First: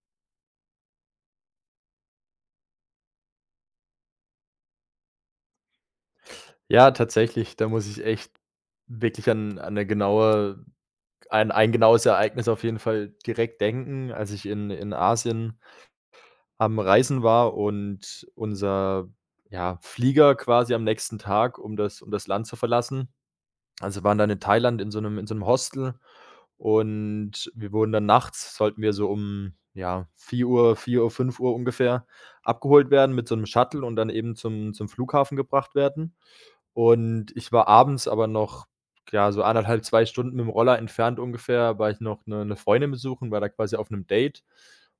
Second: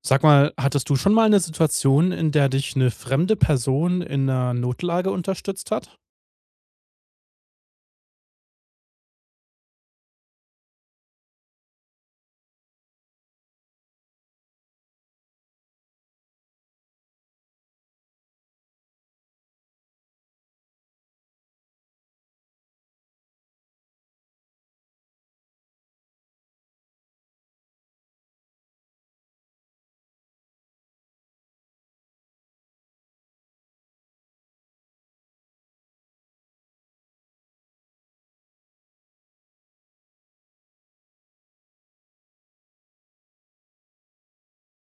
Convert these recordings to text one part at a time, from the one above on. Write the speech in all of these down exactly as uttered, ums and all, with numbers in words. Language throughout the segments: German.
Sag mal, hattest du schon mal eine Situation, in der dich eine fremde Person in einer Notlage unterstützt hat? Ja, tatsächlich, da muss ich echt wirklich an an 'ne genaue ein ein genaues Ereignis auf jeden Fall direkt denken, als ich in in Asien am Reisen war und unser, ja, Flieger quasi am nächsten Tag, um das um das Land zu verlassen. Also, waren dann in Thailand in so einem in so einem Hostel und wir wurden dann nachts sollten wir so um, ja, vier vier Uhr vier Uhr fünf Uhr ungefähr abgeholt werden mit so einem Shuttle und dann eben zum zum Flughafen gebracht werden. Und ich war abends aber noch, ja, so anderthalb zwei Stunden mit dem Roller entfernt ungefähr, war ich noch 'ne 'ne Freundin besuchen, war da quasi auf 'nem Date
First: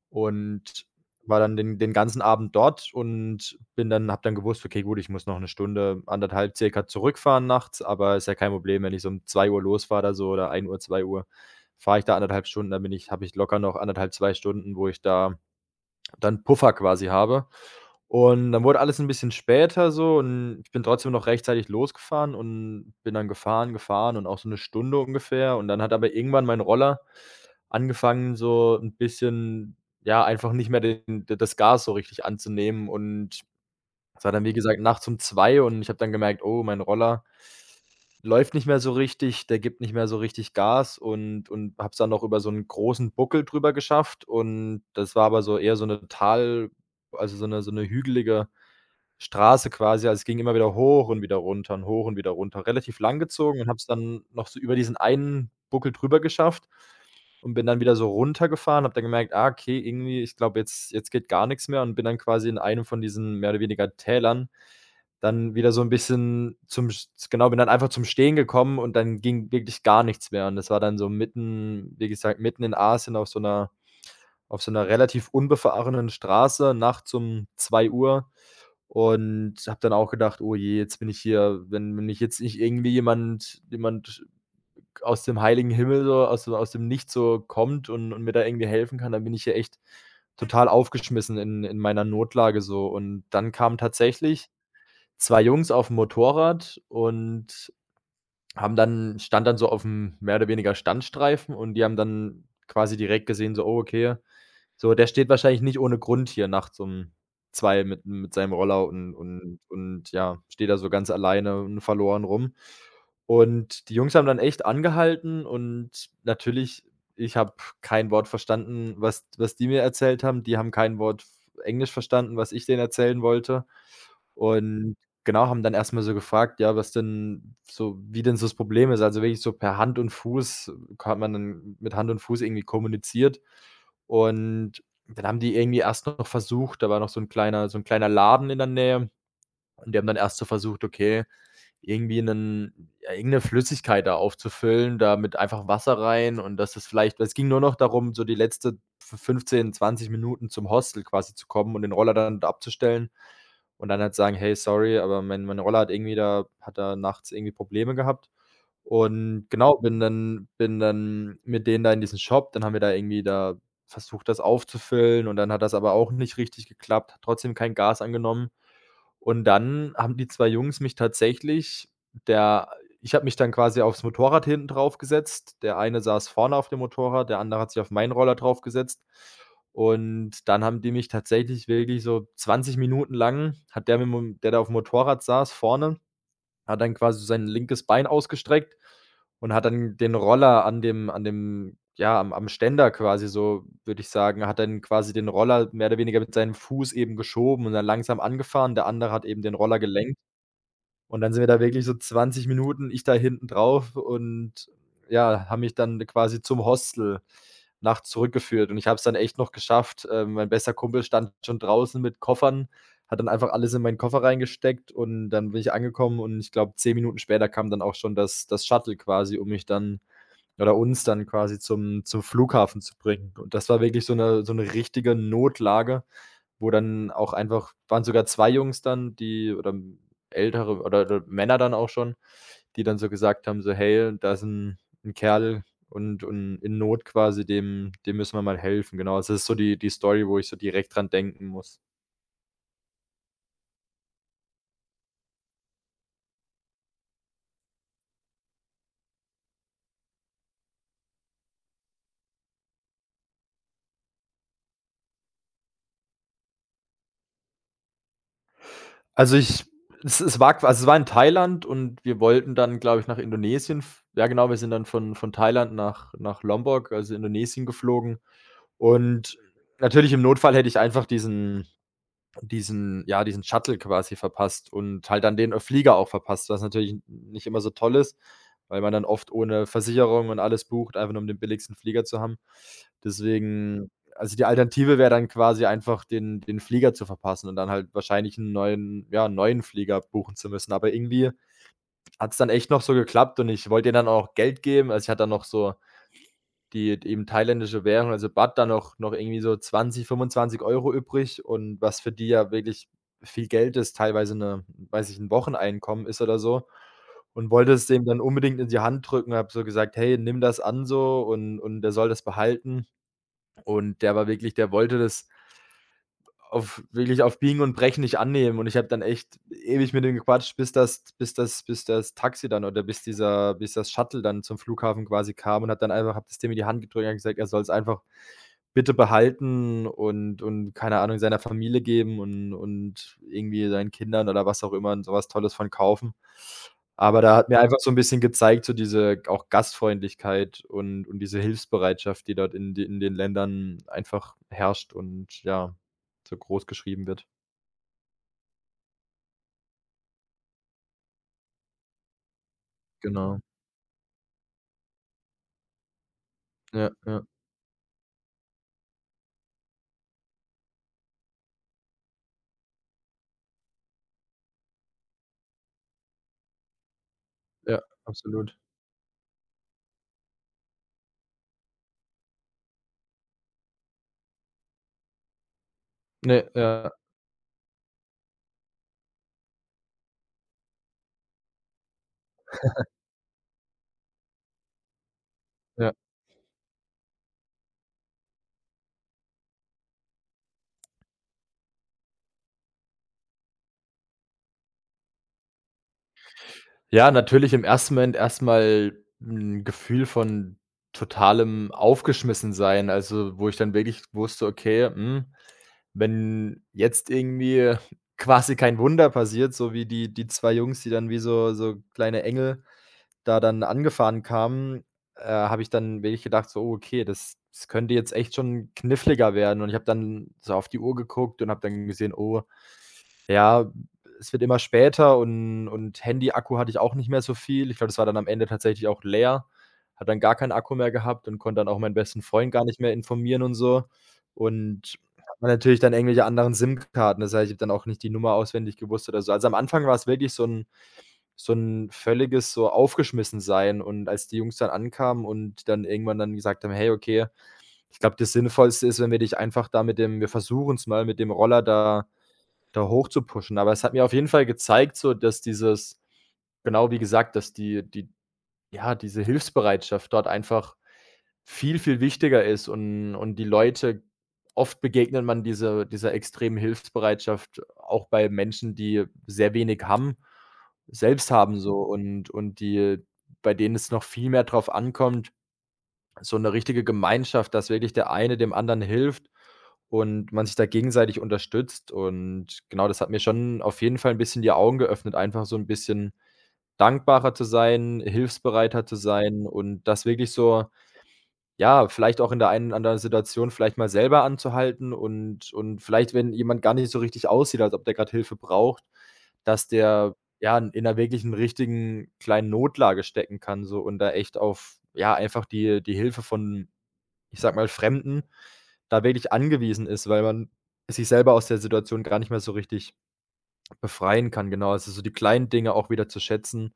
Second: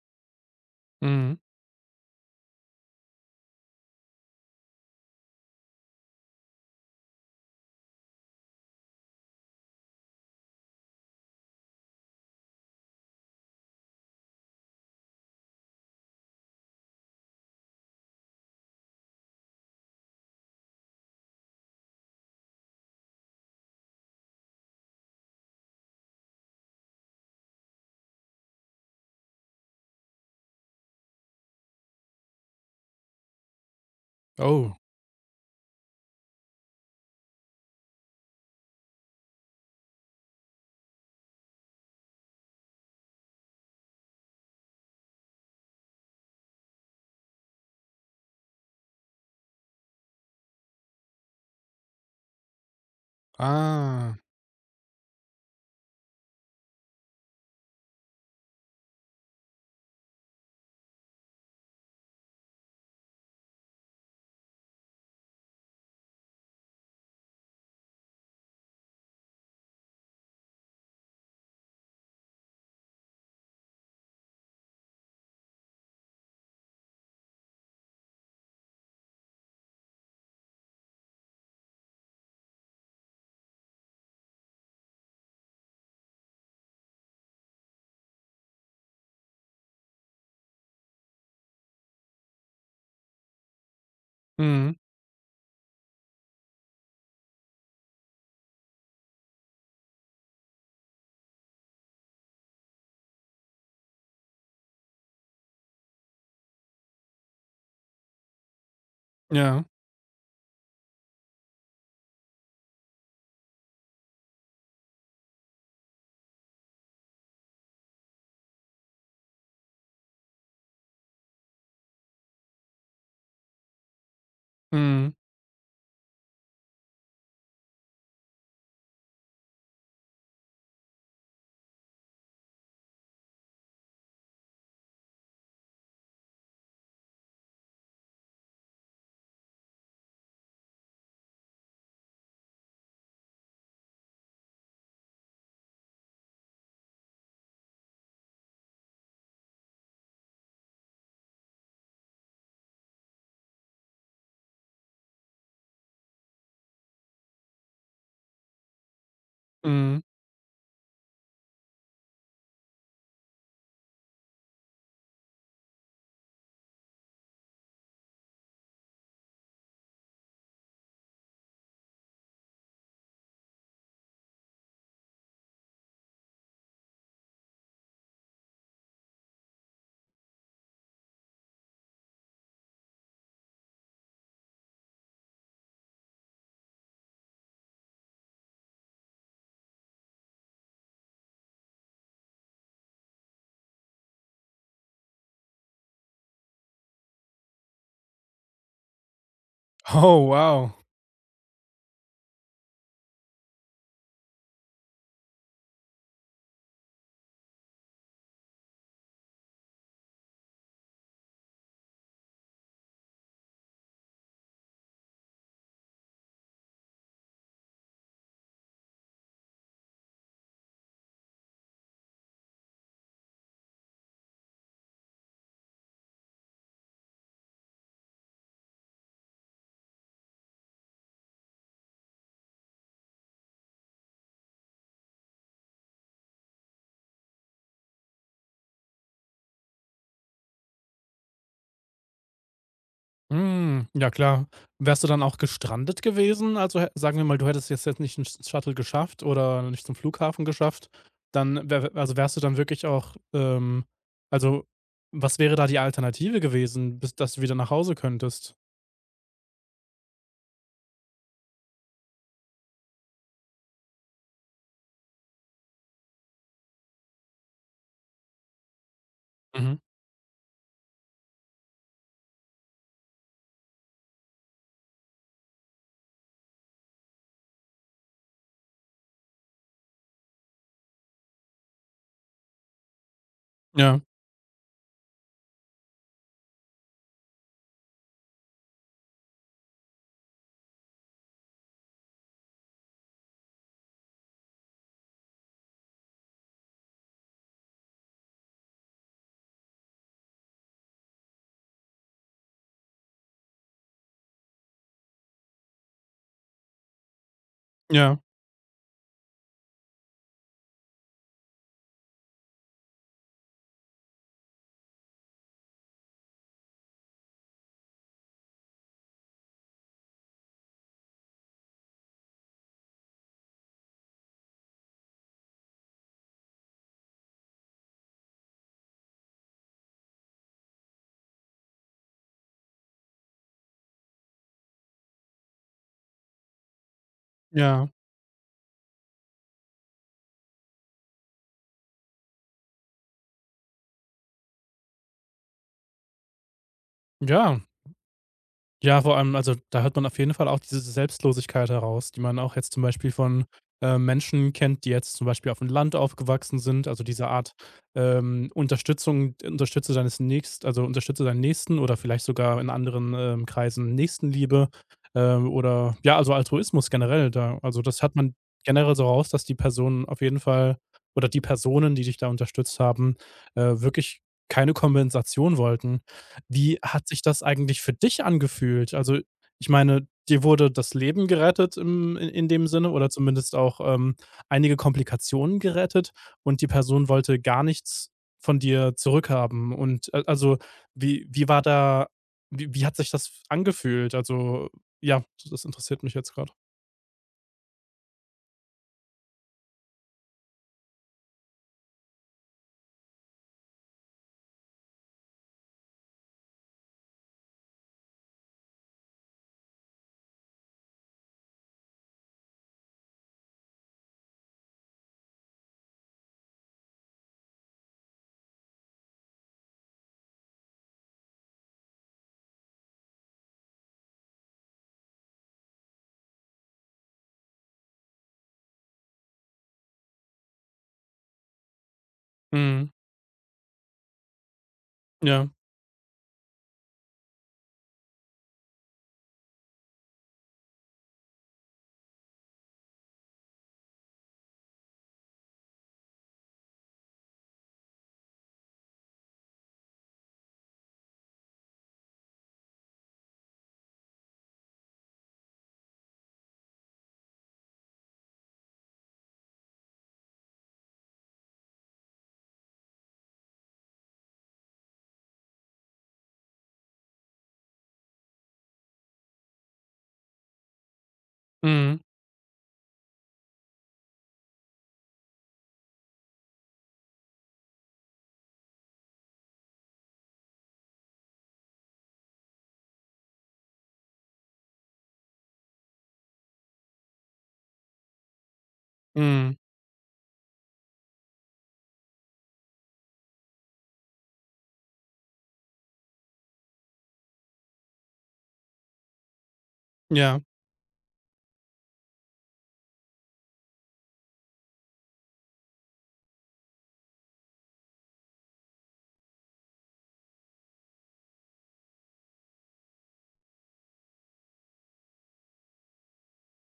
und Mhm. war dann den den ganzen Abend dort und bin dann habe dann gewusst: „Okay, gut, ich muss noch 'ne Stunde, anderthalb circa zurückfahren nachts, aber ist ja kein Problem. Wenn ich so um zwei Uhr losfahre oder so oder ein Uhr zwei Uhr, fahre ich da anderthalb Stunden, dann bin ich habe ich locker noch anderthalb zwei Stunden, wo ich da dann Puffer quasi habe." Und dann wurde alles ein bisschen später so, und ich bin trotzdem noch rechtzeitig losgefahren und bin dann gefahren, gefahren und auch so eine Stunde ungefähr. Und dann hat aber irgendwann mein Roller angefangen, so ein bisschen, ja, einfach nicht mehr den das Gas so richtig anzunehmen, und es war dann, wie Oh. gesagt, nachts um zwei und ich habe dann gemerkt: „Oh, mein Roller läuft nicht mehr so richtig, der gibt nicht mehr so richtig Gas." Und und habe es dann noch über so 'n großen Buckel drüber geschafft, und das war aber so eher so 'ne Tal, also, so 'ne so 'ne hügelige Straße quasi. Also, es ging immer wieder hoch und wieder runter und hoch und wieder runter. Relativ lang gezogen, und habe es Ah. dann noch so über diesen einen Buckel drüber geschafft und bin dann wieder so runtergefahren, habe dann gemerkt: „Ah, okay, irgendwie, ich glaube, jetzt jetzt geht gar nichts mehr." Und bin dann quasi in einem von diesen mehr oder weniger Tälern dann wieder so ein bisschen zum sch genau, bin dann einfach zum Stehen gekommen und dann ging wirklich gar nichts mehr. Und das war dann so mitten, wie gesagt, mitten in Asien auf so einer auf so einer relativ unbefahrenen Straße nachts um zwei Uhr, und habe dann auch gedacht: „Oh je, jetzt bin ich hier, wenn wenn mich jetzt nicht irgendwie jemand jemand aus dem heiligen Himmel so aus aus dem Nichts so kommt und und mir da irgendwie helfen kann, dann bin ich ja echt total aufgeschmissen in in meiner Notlage so." Und dann kamen tatsächlich Mhm. zwei Jungs auf'm Motorrad und haben dann stand dann so auf dem mehr oder weniger Standstreifen, und die haben dann quasi direkt gesehen, so: „Oh, okay, so, der steht wahrscheinlich nicht ohne Grund hier nachts um zwei mit mit seinem Roller und und Ja. und ja, steht da so ganz alleine und verloren rum." Und die Jungs haben dann echt angehalten und natürlich, ich habe kein Wort verstanden, was was die mir erzählt haben. Die haben kein Wort Englisch verstanden, was ich denen erzählen wollte. Und Mhm. genau, haben dann erstmal so gefragt, ja, was denn so, wie denn so das Problem ist. Also, wirklich so per Hand und Fuß hat man dann mit Hand und Fuß irgendwie kommuniziert. Und dann haben die irgendwie erst noch versucht, da war noch so ein kleiner so ein kleiner Laden in der Nähe, und die haben dann erst so versucht: „Okay, irgendwie 'nen ja, irgend 'ne Flüssigkeit da aufzufüllen, da mit einfach Wasser rein." Und dass es vielleicht es ging nur noch darum, so die letzte f fünfzehn, zwanzig Minuten zum Hostel quasi zu kommen und den Roller dann da abzustellen und dann halt sagen: „Hey, sorry, aber mein mein Roller hat irgendwie da hat da nachts irgendwie Probleme gehabt." Und genau, Mhm. bin dann bin dann mit denen da in diesen Shop, dann haben wir da irgendwie da versucht, das aufzufüllen, und dann hat das aber auch nicht richtig geklappt, hat trotzdem kein Gas angenommen. Und dann haben die zwei Jungs mich tatsächlich der ich habe mich dann quasi aufs Motorrad hinten draufgesetzt. Der eine saß vorne auf dem Motorrad, der andere hat sich auf meinen Roller draufgesetzt. Und dann haben die mich tatsächlich wirklich so zwanzig Minuten lang, hat der, mit dem der da auf dem Motorrad saß vorne, hat dann quasi so sein linkes Bein ausgestreckt und hat dann den Roller an dem an dem ja, am am Ständer quasi so, würde ich sagen, hat dann quasi den Roller mehr oder weniger mit seinem Fuß eben geschoben und dann langsam angefahren. Der andere hat eben den Roller gelenkt. Oh, wow. Und dann sind wir da wirklich so zwanzig Minuten, ich da hinten drauf, und ja, haben mich dann quasi zum Hostel nachts zurückgeführt. Und ich habe es dann echt noch geschafft. Ähm, mein bester Kumpel stand schon draußen mit Koffern, hat dann einfach alles in meinen Koffer reingesteckt, und dann bin ich angekommen und ich glaube, zehn Minuten später kam dann auch schon das das Shuttle quasi, um mich dann oder uns dann quasi zum zum Flughafen zu bringen. Und das war wirklich so eine so eine richtige Notlage. Wo dann auch einfach waren sogar zwei Jungs dann, die oder ältere oder oder Männer dann auch schon, die dann so gesagt haben, so: „Hey, da ist ein 'n Kerl und und in Not quasi, dem dem müssen wir mal helfen." Genau, also, das ist so die die Story, wo ich so direkt dran denken muss. Mhm. Ja klar. Wärst du dann auch gestrandet gewesen? Also, hä sagen wir mal, du hättest jetzt jetzt nicht einen sch Shuttle geschafft oder nicht zum Flughafen geschafft, dann wär also, wärst du dann wirklich auch, ähm also, was wäre da die Alternative gewesen, bis dass du wieder nach Hause könntest? Also, ich es es war qua, also, es war in Thailand und wir wollten dann, glaube ich, nach Indonesien f ja genau, wir sind dann von von Thailand nach nach Lombok, also, Indonesien geflogen und Mhm. natürlich im Notfall hätte ich einfach diesen diesen ja, diesen Shuttle quasi verpasst und halt dann den, äh, Flieger auch verpasst, was natürlich nicht immer so toll ist, weil man dann oft ohne Versicherung und alles bucht, einfach nur um den billigsten Flieger zu haben. Deswegen, Ja. also, die Alternative wäre dann quasi einfach, den den Flieger zu verpassen und dann halt wahrscheinlich einen neuen, ja, 'n neuen Flieger buchen zu müssen. Aber irgendwie hat es dann echt noch so geklappt, und ich wollte denen dann auch Geld geben. Also, ich hatte dann noch so die eben thailändische Währung, also Baht, da noch noch irgendwie so zwanzig, fünfundzwanzig Euro übrig und was für die ja wirklich viel Geld ist, teilweise eine weiß ich, 'n Wocheneinkommen ist oder so, und wollte es dem Ja. dann unbedingt in die Hand drücken, habe so gesagt: „Hey, nimm das an so." Und und der soll das behalten. Und der war wirklich, der wollte das auf, wirklich auf Biegen und Brechen nicht annehmen, und ich habe dann echt ewig mit ihm gequatscht, bis das bis das bis das Taxi dann oder bis dieser bis das Shuttle dann zum Flughafen quasi kam, und hat dann einfach, habe das dem in die Hand gedrückt und habe gesagt, er soll es einfach bitte behalten und und keine Ahnung, seiner Familie geben und und irgendwie seinen Kindern oder was auch immer, und so was Tolles von kaufen. Aber da hat mir einfach Ja. so ein bisschen gezeigt, so diese auch Gastfreundlichkeit und und diese Hilfsbereitschaft, die dort in de in den Ländern einfach herrscht und ja, so großgeschrieben wird. Ja, ja, vor allem, also da hört man auf jeden Fall auch diese Selbstlosigkeit heraus, die man auch jetzt zum Beispiel Genau. von äh, Menschen kennt, die jetzt zum Beispiel auf dem Land aufgewachsen sind. Ja, Also diese ja, Art ähm, Unterstützung, unterstütze deines Nächsten, also unterstütze deinen Nächsten oder vielleicht sogar in anderen ähm, Kreisen Nächstenliebe ähm, oder ja, also Altruismus generell. Da, also ja, das hat man absolut. generell so raus, dass die Personen auf jeden Fall oder die Personen, die dich da unterstützt haben, äh, wirklich keine Kompensation wollten. Ne, Wie ja, hat sich das eigentlich für dich angefühlt? Also, ich meine, dir wurde das Leben gerettet im in in dem Sinne oder zumindest auch, ähm, einige Komplikationen ja. gerettet und die Person wollte gar nichts von dir zurückhaben und a also, wie wie war da wie wie hat sich das angefühlt? Also, ja, das interessiert mich jetzt gerade. Ja, natürlich im ersten Moment erstmal ein Gefühl von totalem Aufgeschmissensein, also, wo ich dann wirklich wusste: „Okay, hm, wenn jetzt irgendwie quasi kein Wunder passiert", so wie die die zwei Jungs, die dann wie so so kleine Engel da dann angefahren kamen, äh, habe ich dann wirklich gedacht, so: „Oh, okay, das das könnte jetzt echt schon kniffliger werden." Und ich habe dann so auf die Uhr geguckt und habe dann gesehen: „Oh, ja, es wird immer später." Und und Handy-Akku hatte ich auch nicht mehr so viel. Ich glaube, das war dann am Ende tatsächlich auch leer. Hat dann gar keinen Akku mehr gehabt und konnte dann auch meinen besten Freund gar nicht Mhm. mehr informieren und so. Und hat Ja. man natürlich dann irgendwelche anderen SIM-Karten. Das heißt, ich habe dann auch nicht die Nummer auswendig gewusst oder so. Also, am Anfang war es wirklich so ein so ein völliges so aufgeschmissen sein. Und als die Jungs dann ankamen und dann irgendwann dann gesagt haben: „Hey, okay, ich glaube, das Sinnvollste ist, wenn wir dich einfach da mit dem wir versuchen's mal mit dem Roller da da hochzupushen." Aber es hat mir auf jeden Fall gezeigt, so dass dieses genau wie gesagt, dass die die ja, diese Hilfsbereitschaft dort einfach viel, viel wichtiger ist und und die Leute, oft begegnet man diese dieser extremen Hilfsbereitschaft auch bei Menschen, die sehr wenig haben, selbst haben so, Mhm. und und die, bei denen es noch viel mehr drauf ankommt, so eine richtige Gemeinschaft, dass wirklich der eine dem anderen hilft und man sich da gegenseitig unterstützt. Und genau, das hat mir schon auf jeden Fall ein bisschen die Augen geöffnet, einfach so ein bisschen dankbarer zu sein, hilfsbereiter zu sein Mhm. und das wirklich so, ja, vielleicht auch in der einen oder anderen Situation vielleicht mal selber anzuhalten und und vielleicht, wenn jemand gar nicht so richtig aussieht, als ob der gerade Hilfe braucht, dass der, Ja. ja, in einer wirklichen richtigen kleinen Notlage stecken kann so und da echt auf, ja, einfach die die Hilfe von, ich sag mal, Fremden da wirklich angewiesen ist, weil man sich selber aus der Situation gar nicht mehr so richtig befreien kann. Genau, also so die kleinen Dinge auch wieder zu schätzen.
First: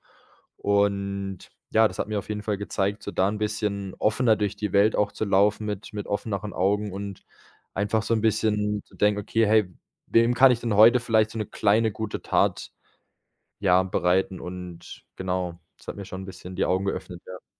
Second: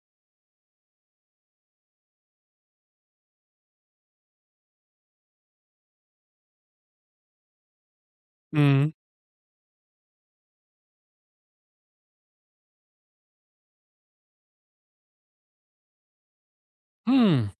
Und ja, das hat mir auf jeden Fall gezeigt, so da ein bisschen offener durch die Welt auch zu laufen mit mit offeneren Augen und einfach so ein bisschen Mhm. zu denken: „Okay, hey, wem kann ich denn heute vielleicht so eine kleine gute Tat, ja, bereiten?“ Und genau, das hat mir schon ein bisschen die Augen geöffnet, ja. Hm.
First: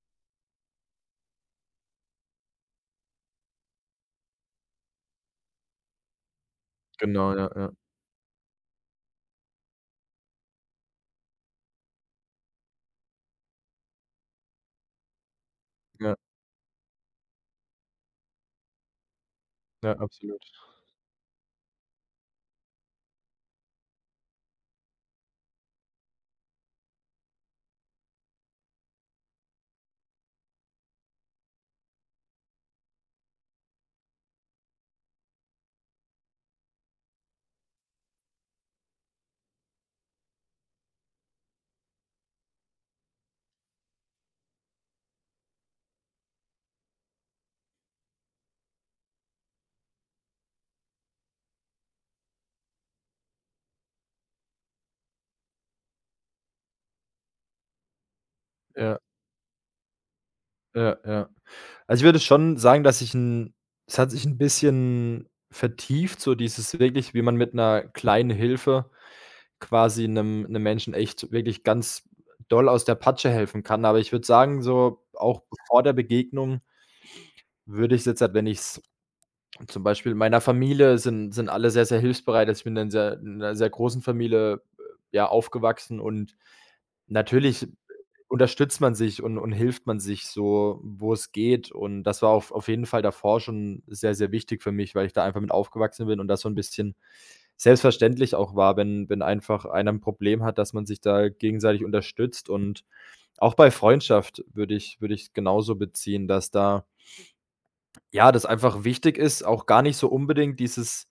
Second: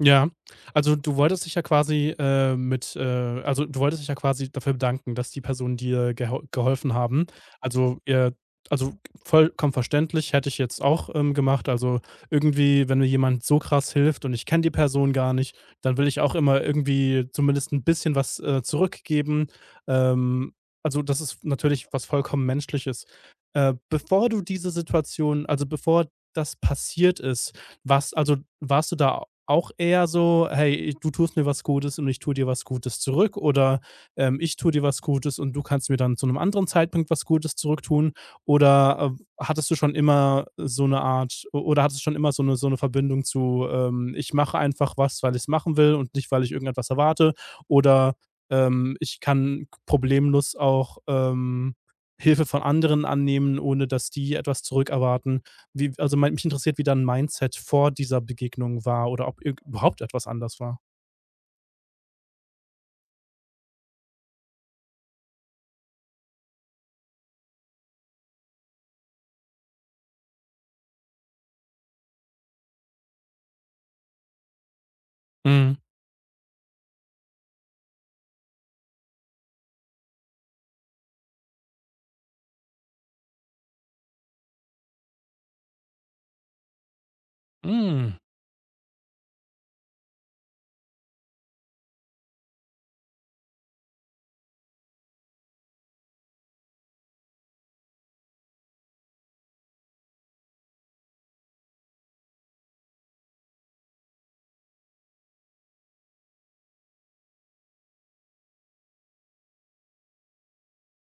Ja, also du wolltest dich ja quasi, äh, mit äh, also du wolltest dich ja quasi dafür bedanken, dass die Personen dir gehol geholfen haben. Genau, ja, ja, Also, äh, also vollkommen verständlich, hätte ich jetzt auch, ähm, gemacht. Also irgendwie, wenn mir jemand so krass hilft und ich kenne die Person gar nicht, dann will ja, ich auch immer irgendwie zumindest ein bisschen was, äh, zurückgeben. ja, absolut. Ähm, also das ist natürlich was vollkommen Menschliches. Äh, bevor du diese Situation also bevor das passiert ist, was, also warst du da auch eher so, hey, du tust mir was Gutes und ich tue dir was Gutes zurück oder ähm, ich tue dir was Gutes und du kannst mir dann zu einem anderen Zeitpunkt was Gutes zurücktun? Oder äh, hattest du schon immer so eine Art, o- oder hattest du schon immer so eine, so eine Verbindung zu, ähm, ich mache einfach was, weil ich es machen will und nicht, weil ich irgendetwas erwarte? Oder ähm, ich kann problemlos auch ähm, Hilfe von anderen annehmen, ohne dass die etwas zurückerwarten. Wie also, mein mich interessiert, wie dein Mindset vor dieser Begegnung Ja, war oder ob irg überhaupt etwas anders war. ja, ja. Also, ich würde schon sagen, dass ich ein es hat sich ein bisschen vertieft, so dieses wirklich, wie man mit einer kleinen Hilfe quasi einem einem Menschen echt wirklich ganz doll aus der Patsche helfen kann. Aber ich würde sagen, so auch Mhm. vor der Begegnung, würde ich's jetzt halt, wenn ich's und zum Beispiel in meiner Familie sind sind alle sehr, sehr hilfsbereit. Also, ich bin in sehr in 'ner sehr großen Familie, äh, ja, aufgewachsen und natürlich Mhm. unterstützt man sich und und hilft man sich so, wo es geht. Und das war auf auf jeden Fall davor schon sehr, sehr wichtig für mich, weil ich da einfach mit aufgewachsen bin und das so ein bisschen selbstverständlich auch war, wenn wenn einfach einer ein Problem hat, dass man sich da gegenseitig unterstützt. Und auch bei Freundschaft würde ich würde ich genauso beziehen, dass da, ja, das einfach wichtig ist, auch gar nicht so unbedingt dieses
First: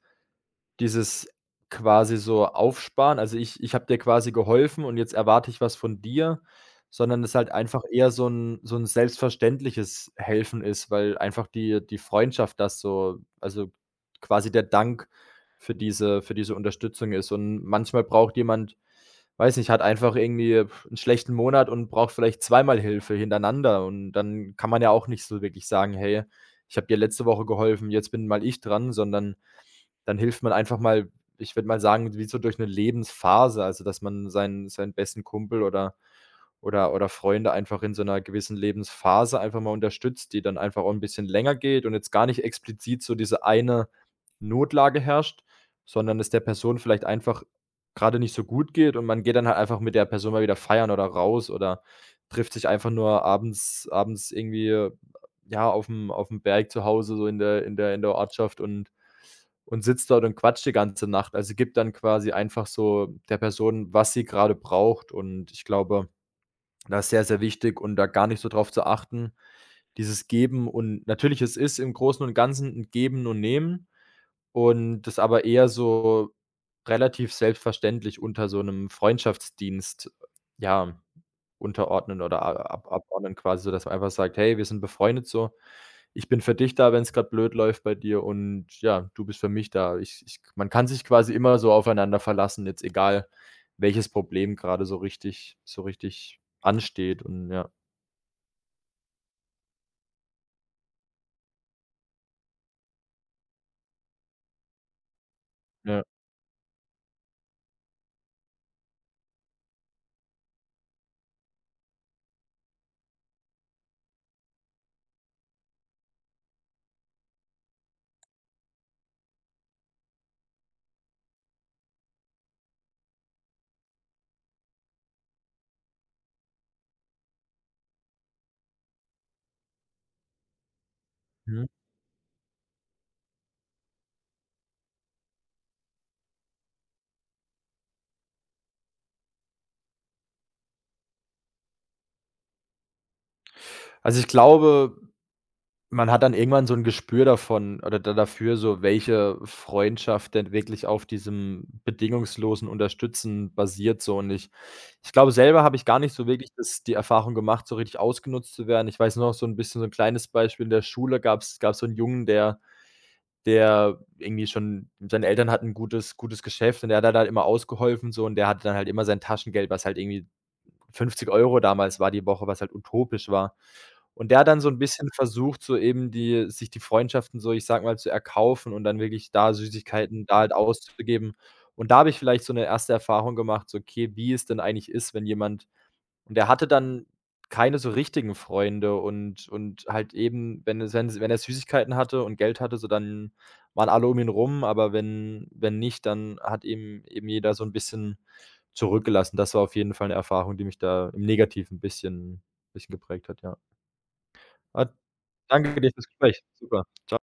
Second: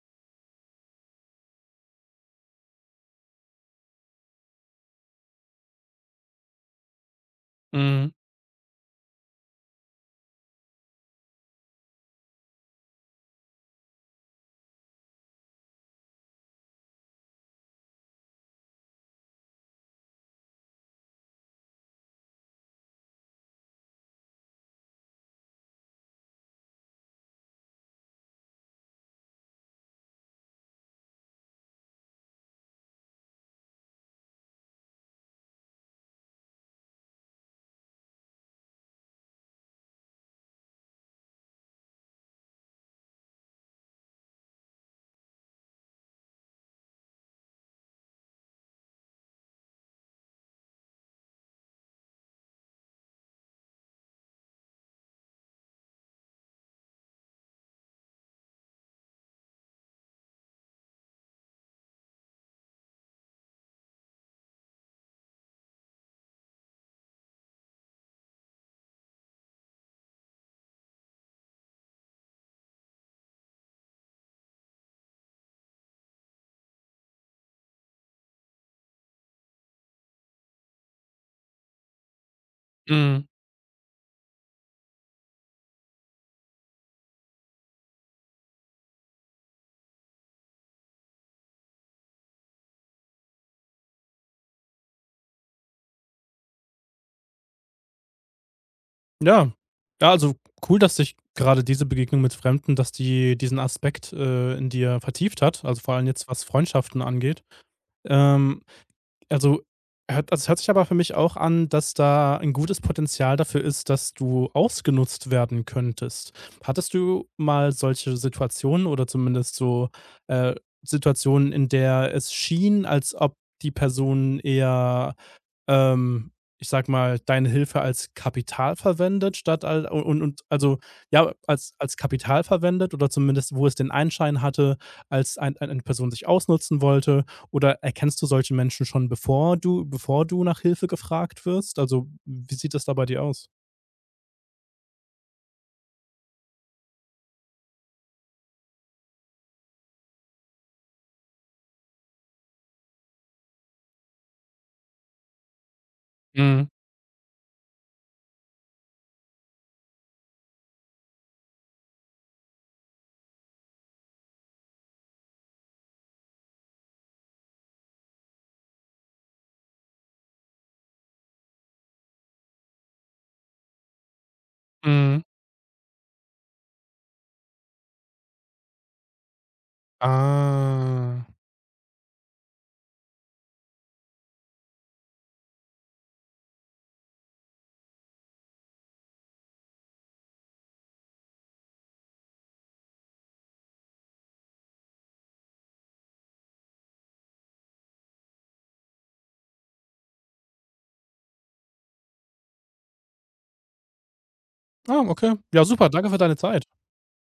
dieses quasi so Aufsparen. Also, ich ich habe dir quasi geholfen und jetzt erwarte ich was von dir, sondern es halt einfach Mhm. eher so ein so ein selbstverständliches Helfen ist, weil einfach die die Freundschaft das so, also, quasi der Dank für diese für diese Unterstützung ist. Und manchmal braucht jemand, weiß nicht, hat einfach irgendwie einen schlechten Monat und braucht vielleicht zweimal Hilfe hintereinander und dann kann man ja auch nicht so wirklich sagen: „Hey, ich habe dir letzte Woche geholfen, jetzt bin mal ich dran“, sondern dann hilft man einfach mal, ich würde mal sagen, wie so durch eine Lebensphase, also, dass man seinen seinen besten Kumpel oder oder oder Freunde einfach in so einer gewissen Lebensphase einfach mal unterstützt, die dann einfach auch ein bisschen länger geht und jetzt gar nicht explizit so diese eine Notlage herrscht, sondern es der Person vielleicht einfach gerade nicht so gut geht und man geht dann halt einfach mit der Person mal wieder feiern oder raus oder trifft sich einfach nur abends abends irgendwie, ja, auf dem auf dem Berg zu Hause so in der in der in der Ortschaft und und sitzt dort und quatscht die ganze Nacht. Also, gibt dann quasi einfach so der Person, was sie gerade braucht und ich glaube, das ist sehr, sehr wichtig und da gar nicht so drauf zu achten, dieses Geben, und natürlich, es ist im Großen und Ganzen 'n Geben und Nehmen, und das aber eher so relativ selbstverständlich unter so einem Freundschaftsdienst, ja. Unterordnen oder a ab Mhm. abordnen quasi, sodass man einfach sagt: „Hey, wir sind befreundet so. Ich bin für dich da, wenn es gerade blöd läuft bei dir und ja, du bist für mich da.“ Ich ich Man kann sich quasi immer so aufeinander verlassen, jetzt egal, welches Problem gerade so richtig so richtig ansteht und ja, Ja. Ja, also, cool, dass sich gerade diese Begegnung mit Fremden dass die diesen Aspekt, äh, in dir vertieft hat, also, vor ja. allem jetzt, was Freundschaften angeht. Ähm, also, hört also, es hört sich aber für mich auch an, dass da ein gutes Potenzial dafür ist, dass du ausgenutzt werden könntest. Hattest du mal solche Situationen oder zumindest so, äh, Situationen, in der es schien, als ob die Person eher ähm, ich sag mal, deine Hilfe als Kapital verwendet, statt al und und und also, ja, Mhm. als als Kapital verwendet oder zumindest, wo es den Anschein hatte, als ein ein eine Person sich ausnutzen wollte? Oder erkennst du solche Menschen schon, bevor du bevor du nach Hilfe gefragt wirst? Also, wie sieht das da bei dir aus? Also, ich glaube, man hat dann irgendwann so 'n Gespür davon oder da dafür, so welche Freundschaft denn wirklich auf diesem bedingungslosen Unterstützen basiert so, und ich ich glaube, selber habe ich gar nicht so wirklich Mhm, das die Erfahrung gemacht, so richtig ausgenutzt zu werden. Ich weiß nur noch so 'n bisschen, so 'n kleines Beispiel in der Schule, gab's gab's so 'n Jungen, der, der irgendwie, schon seine Eltern hatten 'n gutes gutes Geschäft und der hat halt halt immer ausgeholfen so und der hatte dann halt immer sein Taschengeld, was halt irgendwie fünfzig Euro damals war die Woche, was halt utopisch war. Und der hat dann so ein bisschen mhm. versucht, so eben die sich die Freundschaften so, ich sage mal, zu erkaufen und dann wirklich da Süßigkeiten da halt Ah. auszugeben. Und da habe ich vielleicht so eine erste Erfahrung gemacht, so, okay, wie es denn eigentlich ist, wenn jemand, und der hatte dann keine so richtigen Freunde, und und halt eben, wenn es wenn es- wenn er Süßigkeiten hatte und Geld hatte, so, dann waren alle um ihn rum, aber wenn wenn nicht, dann hat eben eben jeder so ein bisschen zurückgelassen. Das war auf jeden Fall 'ne Erfahrung, die mich da im Negativen bisschen, bisschen geprägt hat, ja. Ah, Ah, okay. Ja, danke super, dir fürs danke für deine Gespräch. Zeit. Super. Tschau.